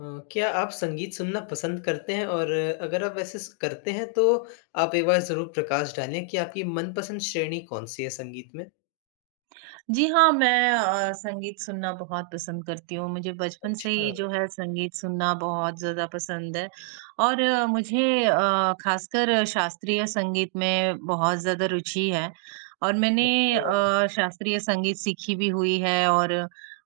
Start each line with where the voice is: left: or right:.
left: अ, क्या आप संगीत सुनना पसंद करते हैं? और अगर आप वैसे स करते हैं तो आप एक बार ज़रूर प्रकाश डालें कि आपकी मनपसंद श्रेणी कौन-सी है संगीत में?
right: जी हाँ, मैं संगीत सुनना बहुत पसंद करती हूँ। मुझे बचपन से ही
left: अच्छा,
right: जो है संगीत सुनना बहुत ज़्यादा पसंद है और मुझे ख़ासकर शास्त्रीय संगीत में बहुत ज़्यादा रुचि है और मैंने
left: अच्छा।
right: शास्त्रीय संगीत सीखी भी हुई है और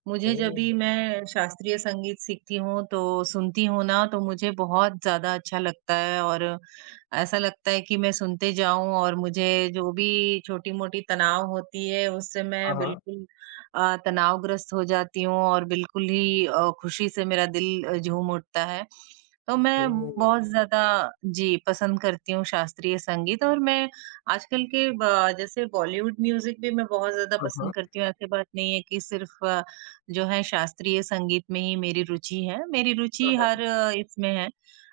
right: मुझे जब
left: ओह!
right: भी मैं शास्त्रीय संगीत सीखती हूँ, तो सुनती हूँ ना, तो मुझे बहुत ज़्यादा अच्छा लगता है और ऐसा लगता है कि मैं सुनते जाऊँ और मुझे जो भी छोटी-मोटी तनाव होती है, उससे
left: हाँ,
right: मैं
left: हाँ।
right: बिल्कुल तनावग्रस्त हो जाती हूँ और बिल्कुल ही खुशी से मेरा दिल झूम उठता है। तो मैं
left: ओह!
right: बहुत ज़्यादा जी, पसंद करती हूँ शास्त्रीय संगीत और मैं आजकल के ब जैसे बॉलीवुड म्यूज़िक भी मैं बहुत ज़्यादा
left: हाँ,
right: पसंद
left: हाँ।
right: करती हूँ, ऐसी बात नहीं है कि सिर्फ़ जो है शास्त्रीय संगीत में ही मेरी रुचि है। मेरी
left: हाँ,
right: रुचि हर
left: हाँ।
right: इसमें है।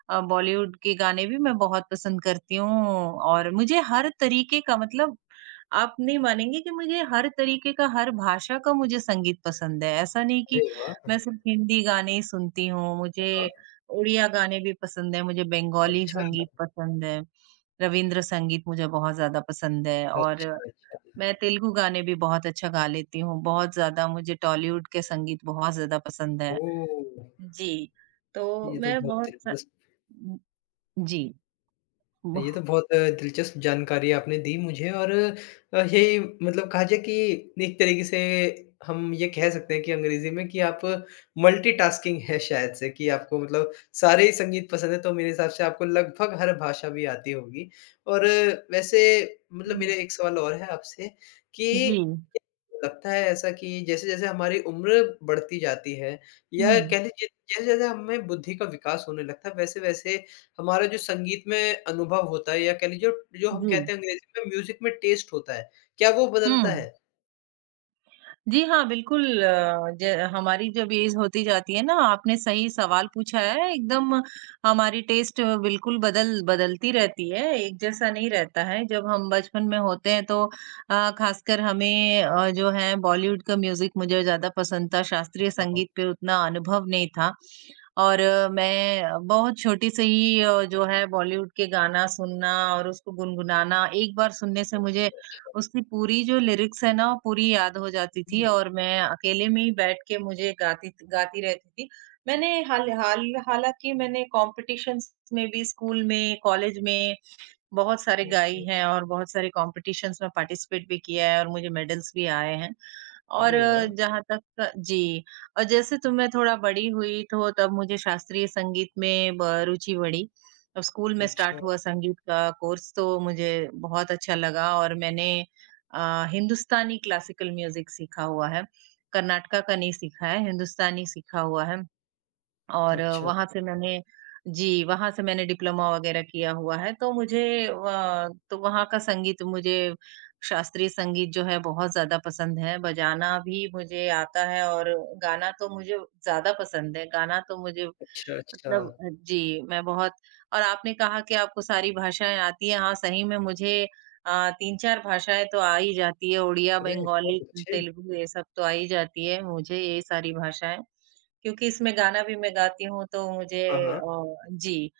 right: बॉलीवुड के गाने भी मैं बहुत पसंद करती हूँ और मुझे हर तरीके का मतलब आप नहीं मानेंगे कि मुझे हर तरीके का, हर भाषा का मुझे संगीत पसंद है। ऐसा नहीं कि
left: अरे वाह! हाँ,
right: मैं सिर्फ हिंदी गाने ही सुनती हूँ, मुझे
left: हाँ।
right: उड़िया गाने भी पसंद हैं, मुझे बंगाली
left: अच्छा,
right: संगीत पसंद है, रवींद्र संगीत मुझे बहुत ज़्यादा पसंद है और
left: अच्छा, अच्छा।
right: मैं तेलुगु गाने भी बहुत अच्छा गा लेती हूँ, बहुत ज़्यादा मुझे टॉलीवुड के संगीत बहुत ज़्यादा पसंद है।
left: ओह!
right: जी, तो
left: ये तो
right: मैं
left: बहुत
right: बहुत स
left: दिलचस्प
right: जी।
left: ये
right: वाह!
left: तो बहुत दिलचस्प जानकारी आपने दी मुझे और यही मतलब कहा जाए कि एक तरीके से हम ये कह सकते हैं कि अंग्रेजी में कि आप मल्टीटास्किंग है शायद से कि आपको मतलब सारे ही संगीत पसंद है तो मेरे हिसाब से आपको लगभग हर भाषा भी आती होगी और वैसे मतलब
right: हुँ,
left: मेरा एक सवाल और है आपसे कि
right: जी।
left: लगता है ऐसा कि जैसे जैसे हमारी उम्र बढ़ती जाती है या
right: हुँ,
left: कह लीजिए जैसे जैसे हमें बुद्धि का विकास होने लगता है वैसे वैसे हमारा जो संगीत में अनुभव होता है या कह लीजिए जो हम
right: जी।
left: कहते हैं अंग्रेजी में म्यूज़िक में टेस्ट होता है, क्या वो बदलता
right: हुँ।
left: है?
right: जी हाँ, बिल्कुल ज हमारी जब एज होती जाती है ना, आपने सही सवाल पूछा है। एकदम हमारी टेस्ट बिल्कुल बदलती रहती है, एक जैसा नहीं रहता है। जब हम बचपन में होते हैं तो खासकर हमें जो है बॉलीवुड का म्यूज़िक मुझे ज़्यादा पसंद था, शास्त्रीय
left: हाँ,
right: संगीत पे उतना अनुभव नहीं था। और मैं बहुत छोटी से ही जो है बॉलीवुड के गाना सुनना और उसको गुनगुनाना, एक बार सुनने से मुझे
left: अच्छा, अच्छा।
right: उसकी पूरी जो लिरिक्स है ना, पूरी याद हो जाती थी
left: अरे!
right: और मैं अकेले में ही बैठ के मुझे गाती गाती रहती थी। मैंने हाल हाल हालाँकि मैंने कॉम्पिटिशन्स में भी स्कूल में, कॉलेज में बहुत सारे गाई
left: ओहो!
right: हैं और बहुत सारे कॉम्पिटिशन्स में पार्टिसिपेट भी किया है और मुझे मेडल्स भी आए हैं। और
left: अरे वाह!
right: जहाँ तक जी, और जैसे तो मैं थोड़ा बड़ी हुई तो तब मुझे शास्त्रीय संगीत में ब रुचि बढ़ी। अब स्कूल में
left: अच्छा,
right: स्टार्ट हुआ संगीत का कोर्स तो मुझे बहुत अच्छा लगा और मैंने हिंदुस्तानी क्लासिकल म्यूज़िक सीखा हुआ है। कर्नाटका का नहीं सीखा है, हिंदुस्तानी सीखा हुआ है। और
left: अच्छा,
right: वहाँ से मैंने जी, वहाँ से मैंने डिप्लोमा वग़ैरह किया हुआ है, तो मुझे तो वहाँ का संगीत मुझे शास्त्रीय संगीत जो है बहुत ज़्यादा पसंद है, बजाना भी मुझे आता है और गाना तो मुझे ज़्यादा पसंद है, गाना तो मुझे
left: अच्छा, अच्छा।
right: मतलब जी, मैं बहुत और आपने कहा कि आपको सारी भाषाएँ आती हैं, हाँ, सही में मुझे अ, 3-4 भाषाएँ तो आ ही जाती है, उड़िया,
left: अरे!
right: बंगाली,
left: बहुत अच्छे।
right: तेलुगु ये सब तो आ ही जाती है मुझे ये सारी भाषाएँ, क्योंकि इसमें गाना भी मैं गाती हूँ तो मुझे
left: हाँ, हाँ।
right: अ, जी।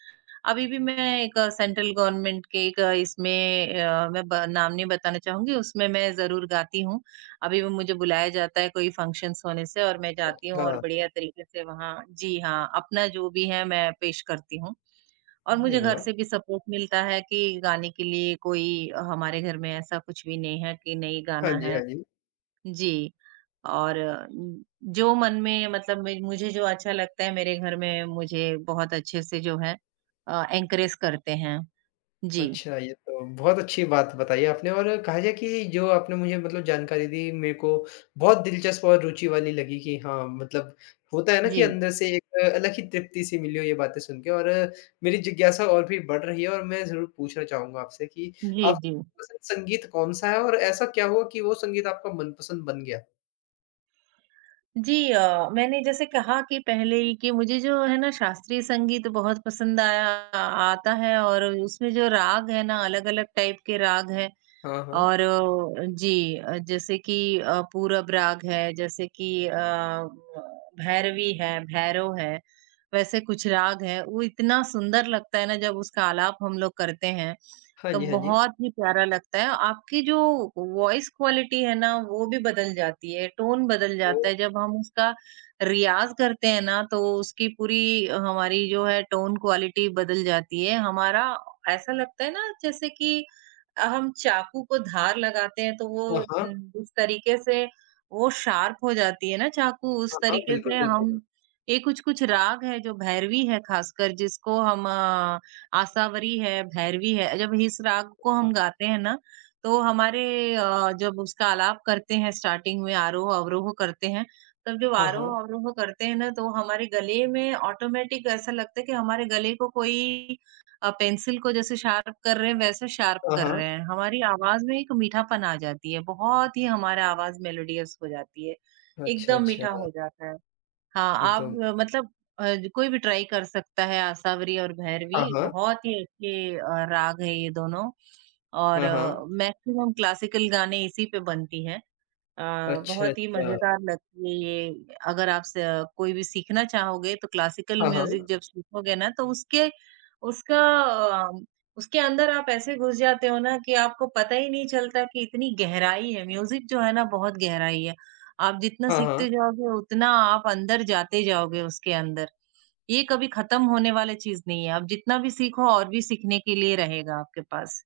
right: अभी भी मैं एक सेंट्रल गवर्नमेंट के एक इसमें मैं ब नाम नहीं बताना चाहूँगी, उसमें मैं ज़रूर गाती हूँ। अभी भी मुझे बुलाया जाता है कोई फंक्शन्स होने से और मैं जाती हूँ और
left: अच्छा।
right: बढ़िया तरीके से वहाँ जी हाँ, अपना जो भी है मैं पेश करती हूँ। और
left: अरे
right: मुझे घर
left: वाह!
right: से भी सपोर्ट मिलता है कि गाने के लिए कोई हमारे घर में ऐसा कुछ भी नहीं है कि नहीं
left: हाँ
right: गाना
left: जी,
right: है।
left: हाँ जी।
right: जी। और जो मन में मतलब मे मुझे जो अच्छा लगता है मेरे घर में मुझे बहुत अच्छे से जो है एनकरेज करते हैं। जी,
left: अच्छा, ये तो बहुत अच्छी बात बताई आपने और कहा जाए कि जो आपने मुझे मतलब जानकारी दी मेरे को बहुत दिलचस्प और रुचि वाली लगी कि हाँ, मतलब होता है ना
right: जी।
left: कि अंदर से एक अलग ही तृप्ति-सी मिली हो ये बातें सुन के और मेरी जिज्ञासा और भी बढ़ रही है और मैं ज़रूर पूछना चाहूँगा आपसे कि
right: जी,
left: आपका
right: जी।
left: मनपसंद संगीत कौन-सा है और ऐसा क्या हुआ कि वो संगीत आपका मनपसंद बन गया?
right: जी। मैंने जैसे कहा कि पहले ही कि मुझे जो है ना शास्त्रीय संगीत बहुत पसंद आया आता है और उसमें जो राग है ना अलग-अलग टाइप के राग हैं
left: हाँ, हाँ।
right: और जी, जैसे कि, पूरब राग है, जैसे कि भैरवी है, भैरव है, वैसे कुछ राग है। वो इतना सुंदर लगता है ना जब उसका आलाप हम लोग करते हैं,
left: हाँ
right: तो
left: जी, हाँ जी।
right: बहुत ही प्यारा लगता है। आपकी जो वॉइस क्वालिटी है ना, वो भी बदल जाती है, टोन बदल
left: तो
right: जाता है। जब हम उसका रियाज़ करते हैं ना, तो उसकी पूरी हमारी जो है टोन क्वालिटी बदल जाती है। हमारा ऐसा लगता है ना जैसे कि हम चाकू को धार लगाते हैं तो वो
left: हाँ, हाँ।
right: उस तरीके से वो शार्प हो जाती है ना चाकू, उस
left: हाँ, हाँ,
right: तरीके
left: बिल्कुल,
right: से
left: बिल्कुल।
right: हम ये कुछ-कुछ राग है जो भैरवी है खासकर जिसको हम आशावरी है, भैरवी है, जब इस राग को हम गाते हैं ना, तो हमारे जब उसका आलाप करते हैं स्टार्टिंग में आरोह-अवरोह करते हैं, तब जब
left: हाँ, हाँ।
right: आरोह-अवरोह करते हैं ना, तो हमारे गले में ऑटोमेटिक ऐसा लगता है कि हमारे गले को कोई पेंसिल को जैसे शार्प कर रहे हैं, वैसे शार्प
left: हाँ,
right: कर
left: हाँ।
right: रहे हैं। हमारी आवाज़ में एक मीठापन आ जाती है, बहुत ही हमारा आवाज़ मेलोडियस हो जाती है,
left: अच्छा,
right: एकदम मीठा
left: अच्छा।
right: हो जाता है। हाँ,
left: ये
right: आप
left: तो
right: मतलब कोई भी ट्राई कर सकता है आसावरी और भैरवी,
left: हाँ, हाँ।
right: बहुत ही अच्छे राग हैं ये दोनों और
left: हाँ, हाँ।
right: मैक्सिमम क्लासिकल गाने इसी पे बनती हैं। अ,
left: अच्छा,
right: बहुत ही
left: अच्छा।
right: मज़ेदार लगती है ये अगर आप स कोई भी सीखना चाहोगे तो क्लासिकल
left: हाँ,
right: म्यूज़िक
left: हाँ।
right: जब सीखोगे ना तो उसका अ, उसके अंदर आप ऐसे घुस जाते हो ना कि आपको पता ही नहीं चलता कि इतनी गहराई है, म्यूज़िक जो है ना बहुत गहराई है। आप जितना
left: हाँ, हाँ।
right: सीखते जाओगे उतना आप अंदर जाते जाओगे उसके अंदर। ये कभी ख़त्म होने वाली चीज़ नहीं है, आप जितना भी सीखो और भी सीखने के लिए रहेगा आपके पास।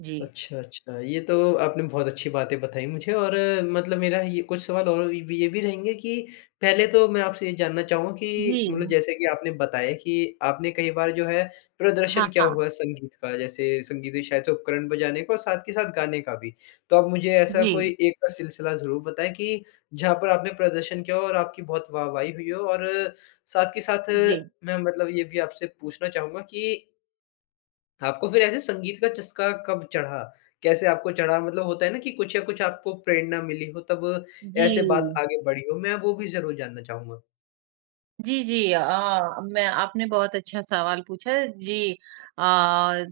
right: जी।
left: अच्छा, अच्छा। ये तो आपने बहुत अच्छी बातें बताई मुझे और मतलब मेरा ये कुछ सवाल और ये भी रहेंगे कि पहले तो मैं आपसे ये जानना चाहूँगा
right: जी।
left: कि मतलब जैसे कि आपने बताया कि आपने कई बार जो है प्रदर्शन
right: हाँ,
left: किया
right: हाँ।
left: हुआ है संगीत का, जैसे संगीत के शायद से उपकरण बजाने का और साथ के साथ गाने का भी। तो आप मुझे ऐसा
right: जी,
left: कोई एक का सिलसिला ज़रूर बताएँ कि जहाँ पर आपने प्रदर्शन किया हो और आपकी बहुत वाहवाही हुई हो और साथ के साथ
right: जी।
left: मैं मतलब ये भी आपसे पूछना चाहूँगा कि आपको फिर ऐसे संगीत का चस्का कब चढ़ा? कैसे आपको चढ़ा? मतलब होता है ना कि कुछ या कुछ आपको प्रेरणा मिली हो तब
right: जी।
left: ऐसे बात आगे बढ़ी हो, मैं वो भी ज़रूर जानना चाहूँगा।
right: जी, जी। मैं आपने बहुत अच्छा सवाल पूछा है। जी।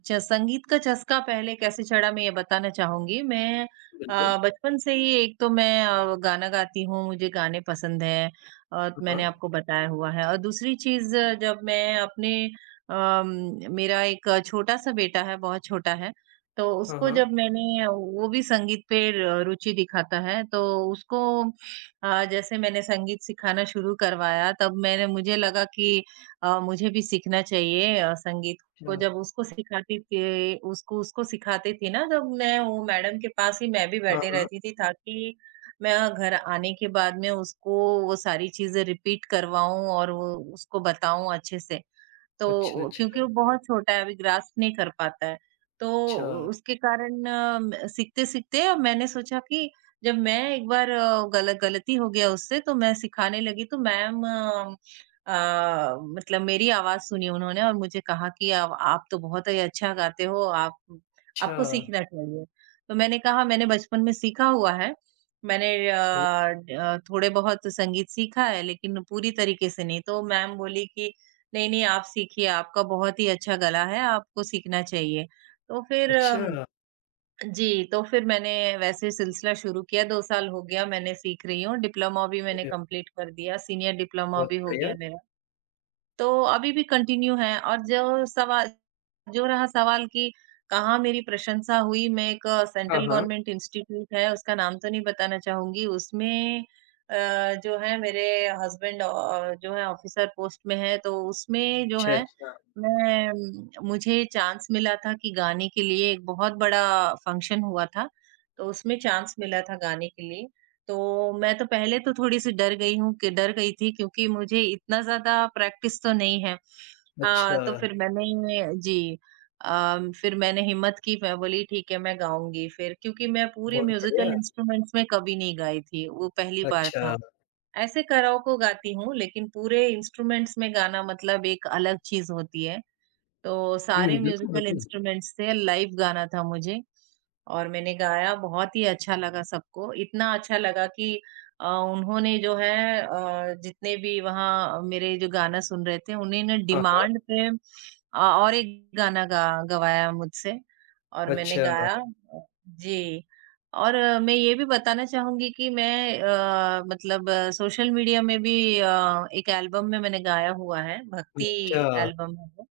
right: च संगीत का चस्का पहले कैसे चढ़ा मैं ये बताना चाहूँगी। मैं
left: बिल्कुल।
right: बचपन से ही एक तो मैं गाना गाती हूँ, मुझे गाने पसंद हैं और मैंने
left: हाँ,
right: आपको बताया हुआ है। और दूसरी चीज़ जब मैं अपने अम, मेरा एक छोटा-सा बेटा है, बहुत छोटा है, तो
left: हाँ,
right: उसको जब
left: हाँ।
right: मैंने वो भी संगीत पे र रुचि दिखाता है, तो उसको जैसे मैंने संगीत सिखाना शुरू करवाया तब मैंने मुझे लगा कि मुझे भी सीखना चाहिए संगीत को
left: अच्छा,
right: जब उसको सिखाती थी ना जब मैं वो मैडम के पास ही मैं भी
left: हाँ,
right: बैठे
left: हाँ।
right: रहती थी ताकि मैं घर आने के बाद में उसको वो सारी चीजें रिपीट करवाऊं और वो उसको बताऊं अच्छे से
left: अच्छा,
right: तो
left: अच्छा,
right: क्योंकि वो बहुत छोटा है अभी ग्रास्प नहीं कर पाता है तो
left: अच्छा,
right: उसके कारण सीखते सीखते मैंने सोचा कि जब मैं एक बार गल गलती हो गया उससे तो मैं सिखाने लगी तो मैम मतलब मेरी आवाज़ सुनी उन्होंने और मुझे कहा कि अब आप तो बहुत ही अच्छा गाते हो, आप
left: अच्छा।
right: आपको सीखना चाहिए। तो मैंने कहा मैंने बचपन में सीखा हुआ है। मैंने
left: ओह!
right: थोड़े बहुत संगीत सीखा है लेकिन पूरी तरीके से नहीं। तो मैम बोली कि नहीं, नहीं आप सीखिए, आपका बहुत ही अच्छा गला है, आपको सीखना चाहिए। तो फिर
left: अच्छा,
right: जी, तो फिर मैंने वैसे सिलसिला शुरू किया, 2 साल हो गया मैंने सीख रही हूँ, डिप्लोमा भी मैंने
left: अरे
right: कंप्लीट कर दिया, सीनियर डिप्लोमा
left: बहुत
right: भी हो
left: बढ़िया।
right: गया मेरा। तो अभी भी कंटिन्यू है और जो रहा सवाल कि कहाँ मेरी प्रशंसा हुई, मैं एक
left: हाँ,
right: सेंट्रल
left: हाँ।
right: गवर्नमेंट इंस्टीट्यूट है, उसका नाम तो नहीं बताना चाहूँगी, उसमें अ, जो है मेरे हस्बैंड जो है ऑफिसर पोस्ट में है, तो उसमें जो
left: अच्छा,
right: है
left: अच्छा,
right: मैं मुझे चांस मिला था कि गाने के लिए एक बहुत बड़ा फंक्शन हुआ था, तो उसमें चांस मिला था गाने के लिए। तो मैं तो पहले तो थोड़ी-सी डर गई हूँ कि डर गई थी क्योंकि मुझे इतना ज़्यादा प्रैक्टिस तो नहीं है। हाँ,
left: अच्छा,
right: तो फिर मैंने जी। फिर मैंने हिम्मत की, मैं बोली ठीक है मैं गाऊँगी फिर क्योंकि मैं पूरे
left: बहुत बढ़िया।
right: म्यूज़िकल इंस्ट्रूमेंट्स में कभी नहीं गाई थी, वो पहली बार था।
left: अच्छा,
right: ऐसे कराओके गाती हूँ, लेकिन पूरे इंस्ट्रूमेंट्स में गाना मतलब एक अलग चीज़ होती है। तो
left: हुँ,
right: सारे
left: बिल्कुल,
right: म्यूज़िकल
left: बिल्कुल।
right: इंस्ट्रूमेंट्स थे, लाइव गाना था मुझे और मैंने गाया, बहुत ही अच्छा लगा सबको। इतना अच्छा लगा कि अ, उन्होंने जो है जितने भी वहाँ मेरे जो गाना सुन रहे थे, उन्हें ना
left: हाँ, हाँ।
right: डिमांड पे और एक गाना गा गवाया मुझसे और मैंने
left: अच्छा,
right: गाया जी। और मैं ये भी बताना चाहूँगी कि मैं मतलब सोशल मीडिया में भी एक एल्बम में मैंने गाया हुआ है, भक्ति
left: अच्छा,
right: एल्बम है वो।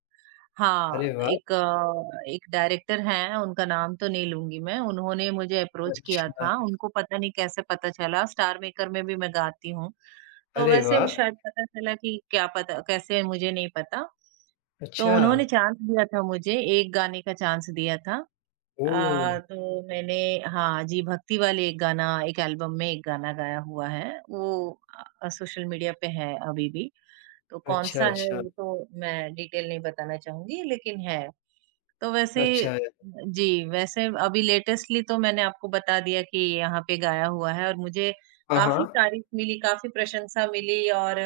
right: हाँ,
left: अरे वाह!
right: एक डायरेक्टर हैं, उनका नाम तो नहीं लूँगी मैं, उन्होंने मुझे अप्रोच किया
left: अच्छा,
right: था, उनको पता नहीं कैसे पता चला, स्टार मेकर में भी मैं गाती हूँ, तो
left: अरे
right: वैसे भी
left: वाह!
right: शायद पता चला कि क्या पता कैसे मुझे नहीं पता, तो
left: अच्छा,
right: उन्होंने चांस दिया था मुझे, एक गाने का चांस दिया था
left: ओह!
right: तो मैंने हाँ जी, भक्ति वाले एक गाना एक एल्बम में एक गाना गाया हुआ है, वो सोशल मीडिया पे है अभी भी, तो
left: अच्छा,
right: कौन-सा है
left: अच्छा।
right: वो तो मैं डिटेल नहीं बताना चाहूँगी लेकिन है तो वैसे
left: अच्छा।
right: जी, वैसे अभी लेटेस्टली तो मैंने आपको बता दिया कि यहाँ पे गाया हुआ है और मुझे
left: हाँ,
right: काफ़ी
left: हाँ।
right: तारीफ मिली, काफ़ी प्रशंसा मिली और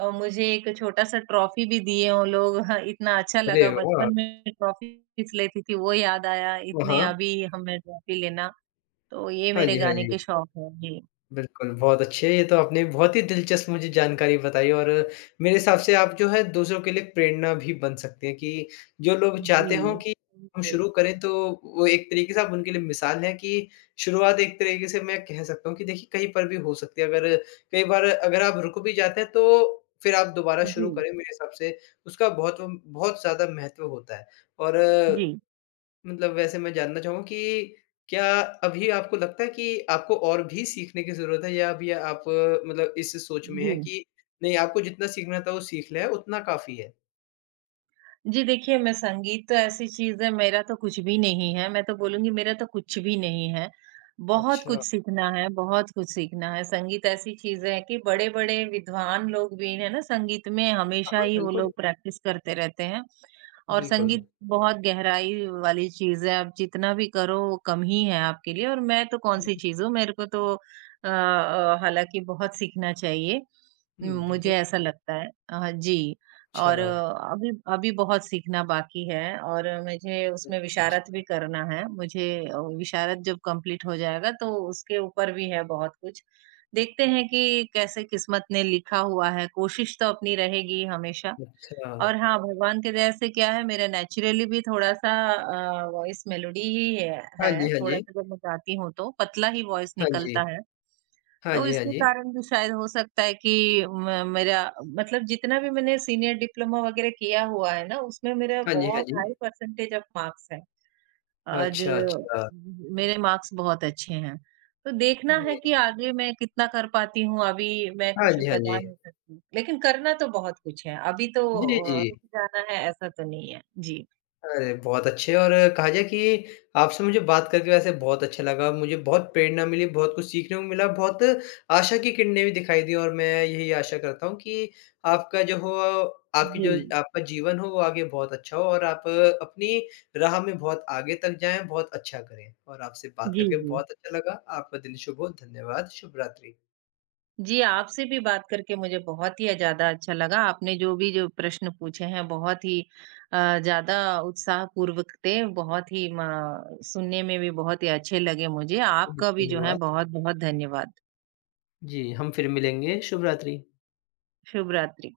right: मुझे एक छोटा-सा ट्रॉफी भी दिए वो लोग। हाँ, इतना अच्छा
left: अरे
right: लगा
left: वाह!
right: बचपन में ट्रॉफीज़ लेती थी, वो याद आया।
left: हाँ,
right: इतने
left: हाँ।
right: अभी हमें ट्रॉफी लेना, तो ये
left: हाँ
right: मेरे
left: जी, हाँ
right: गाने
left: जी।
right: के शौक हैं। जी।
left: बिल्कुल, बहुत अच्छे, ये तो आपने बहुत ही दिलचस्प मुझे जानकारी बताई और मेरे हिसाब से आप जो है दूसरों के लिए प्रेरणा भी बन सकते हैं कि जो लोग
right: जी।
left: चाहते हों कि हम
right: जी।
left: शुरू करें तो वो एक तरीके से आप उनके लिए मिसाल हैं कि शुरुआत एक तरीके से मैं कह सकता हूँ कि देखिए कहीं पर भी हो सकती है। अगर कई बार अगर आप रुक भी जाते हैं तो फिर आप दोबारा शुरू
right: जी,
left: करें मेरे हिसाब से उसका बहुत बहुत ज़्यादा महत्व होता है और
right: जी।
left: मतलब वैसे मैं जानना चाहूँगा कि क्या अभी आपको लगता है कि आपको और भी सीखने की ज़रूरत है या अभी आप मतलब इस सोच में
right: जी।
left: हैं कि नहीं आपको जितना सीखना था वो सीख लिया है, उतना काफ़ी है?
right: जी देखिए, मैं संगीत तो ऐसी चीज़ है मेरा तो कुछ भी नहीं है। मैं तो बोलूँगी मेरा तो कुछ भी नहीं है। बहुत कुछ
left: अच्छा।
right: सीखना है, बहुत कुछ सीखना है। संगीत ऐसी चीज़ है कि बड़े-बड़े विद्वान लोग भी है ना संगीत में
left: हाँ,
right: हमेशा
left: हाँ,
right: ही वो लोग
left: बिल्कुल,
right: प्रैक्टिस करते रहते हैं। और
left: बिल्कुल।
right: संगीत बहुत गहराई वाली चीज़ है। आप जितना भी करो वो कम ही है आपके लिए और मैं तो
left: हुँ,
right: कौन-सी चीज़ हूँ। मेरे को तो हालाँकि बहुत सीखना चाहिए।
left: हुँ, बिल्कुल।
right: मुझे ऐसा लगता है जी
left: अच्छा,
right: और अभी अभी बहुत सीखना बाकी है और मुझे उसमें विशारत भी
left: अच्छा,
right: करना है। मुझे विशारत जब कंप्लीट हो जाएगा तो उसके ऊपर भी है बहुत कुछ। देखते हैं कि कैसे किस्मत ने लिखा हुआ है, कोशिश तो अपनी रहेगी हमेशा।
left: अच्छा।
right: और हाँ, भगवान की दया से क्या है मेरा नेचुरली भी थोड़ा-सा वॉइस मेलोडी ही है
left: हाँ
right: है,
left: जी, हाँ जी।
right: थोड़ा-सा जब मैं गाती हूँ तो पतला ही वॉइस
left: हाँ जी।
right: निकलता है।
left: हाँ
right: तो
left: जी, हाँ
right: इसके
left: जी।
right: कारण भी शायद हो सकता है कि म मेरा मतलब जितना भी मैंने सीनियर डिप्लोमा वगैरह किया हुआ है ना, उसमें मेरा
left: हाँ जी, हाँ
right: बहुत हाई
left: जी।
right: परसेंटेज ऑफ मार्क्स है। आज
left: अच्छा, अच्छा।
right: मेरे मार्क्स बहुत अच्छे हैं। तो देखना है
left: अरे!
right: कि आगे मैं कितना कर पाती हूँ, अभी मैं
left: हाँ
right: कुछ
left: जी, हाँ
right: बता
left: जी।
right: नहीं सकती। लेकिन करना तो बहुत कुछ है, अभी तो
left: जी, जी।
right: रुक जाना है ऐसा तो नहीं है। जी।
left: अरे! बहुत अच्छे और कहा जाए कि आपसे मुझे बात करके वैसे बहुत अच्छा लगा। मुझे बहुत प्रेरणा मिली, बहुत कुछ सीखने को मिला, बहुत आशा की किरणें भी दिखाई दी और मैं यही आशा करता हूँ कि आपका जो हो आपकी
right: जी।
left: जो आपका जीवन हो वो आगे बहुत अच्छा हो और आप अपनी राह में बहुत आगे तक जाएँ, बहुत अच्छा करें। और आपसे बात
right: जी,
left: करके
right: जी।
left: बहुत अच्छा लगा। आपका दिन शुभ हो। धन्यवाद। शुभ रात्रि।
right: जी, आपसे भी बात करके मुझे बहुत ही ज़्यादा अच्छा लगा। आपने जो भी जो प्रश्न पूछे हैं बहुत ही अ, ज़्यादा उत्साहपूर्वक थे, बहुत ही म सुनने में भी बहुत ही अच्छे लगे मुझे।
left: जी,
right: आपका भी जो है
left: धन्यवाद।
right: बहुत-बहुत धन्यवाद।
left: जी, हम फिर मिलेंगे। शुभ रात्रि।
right: शुभ रात्रि।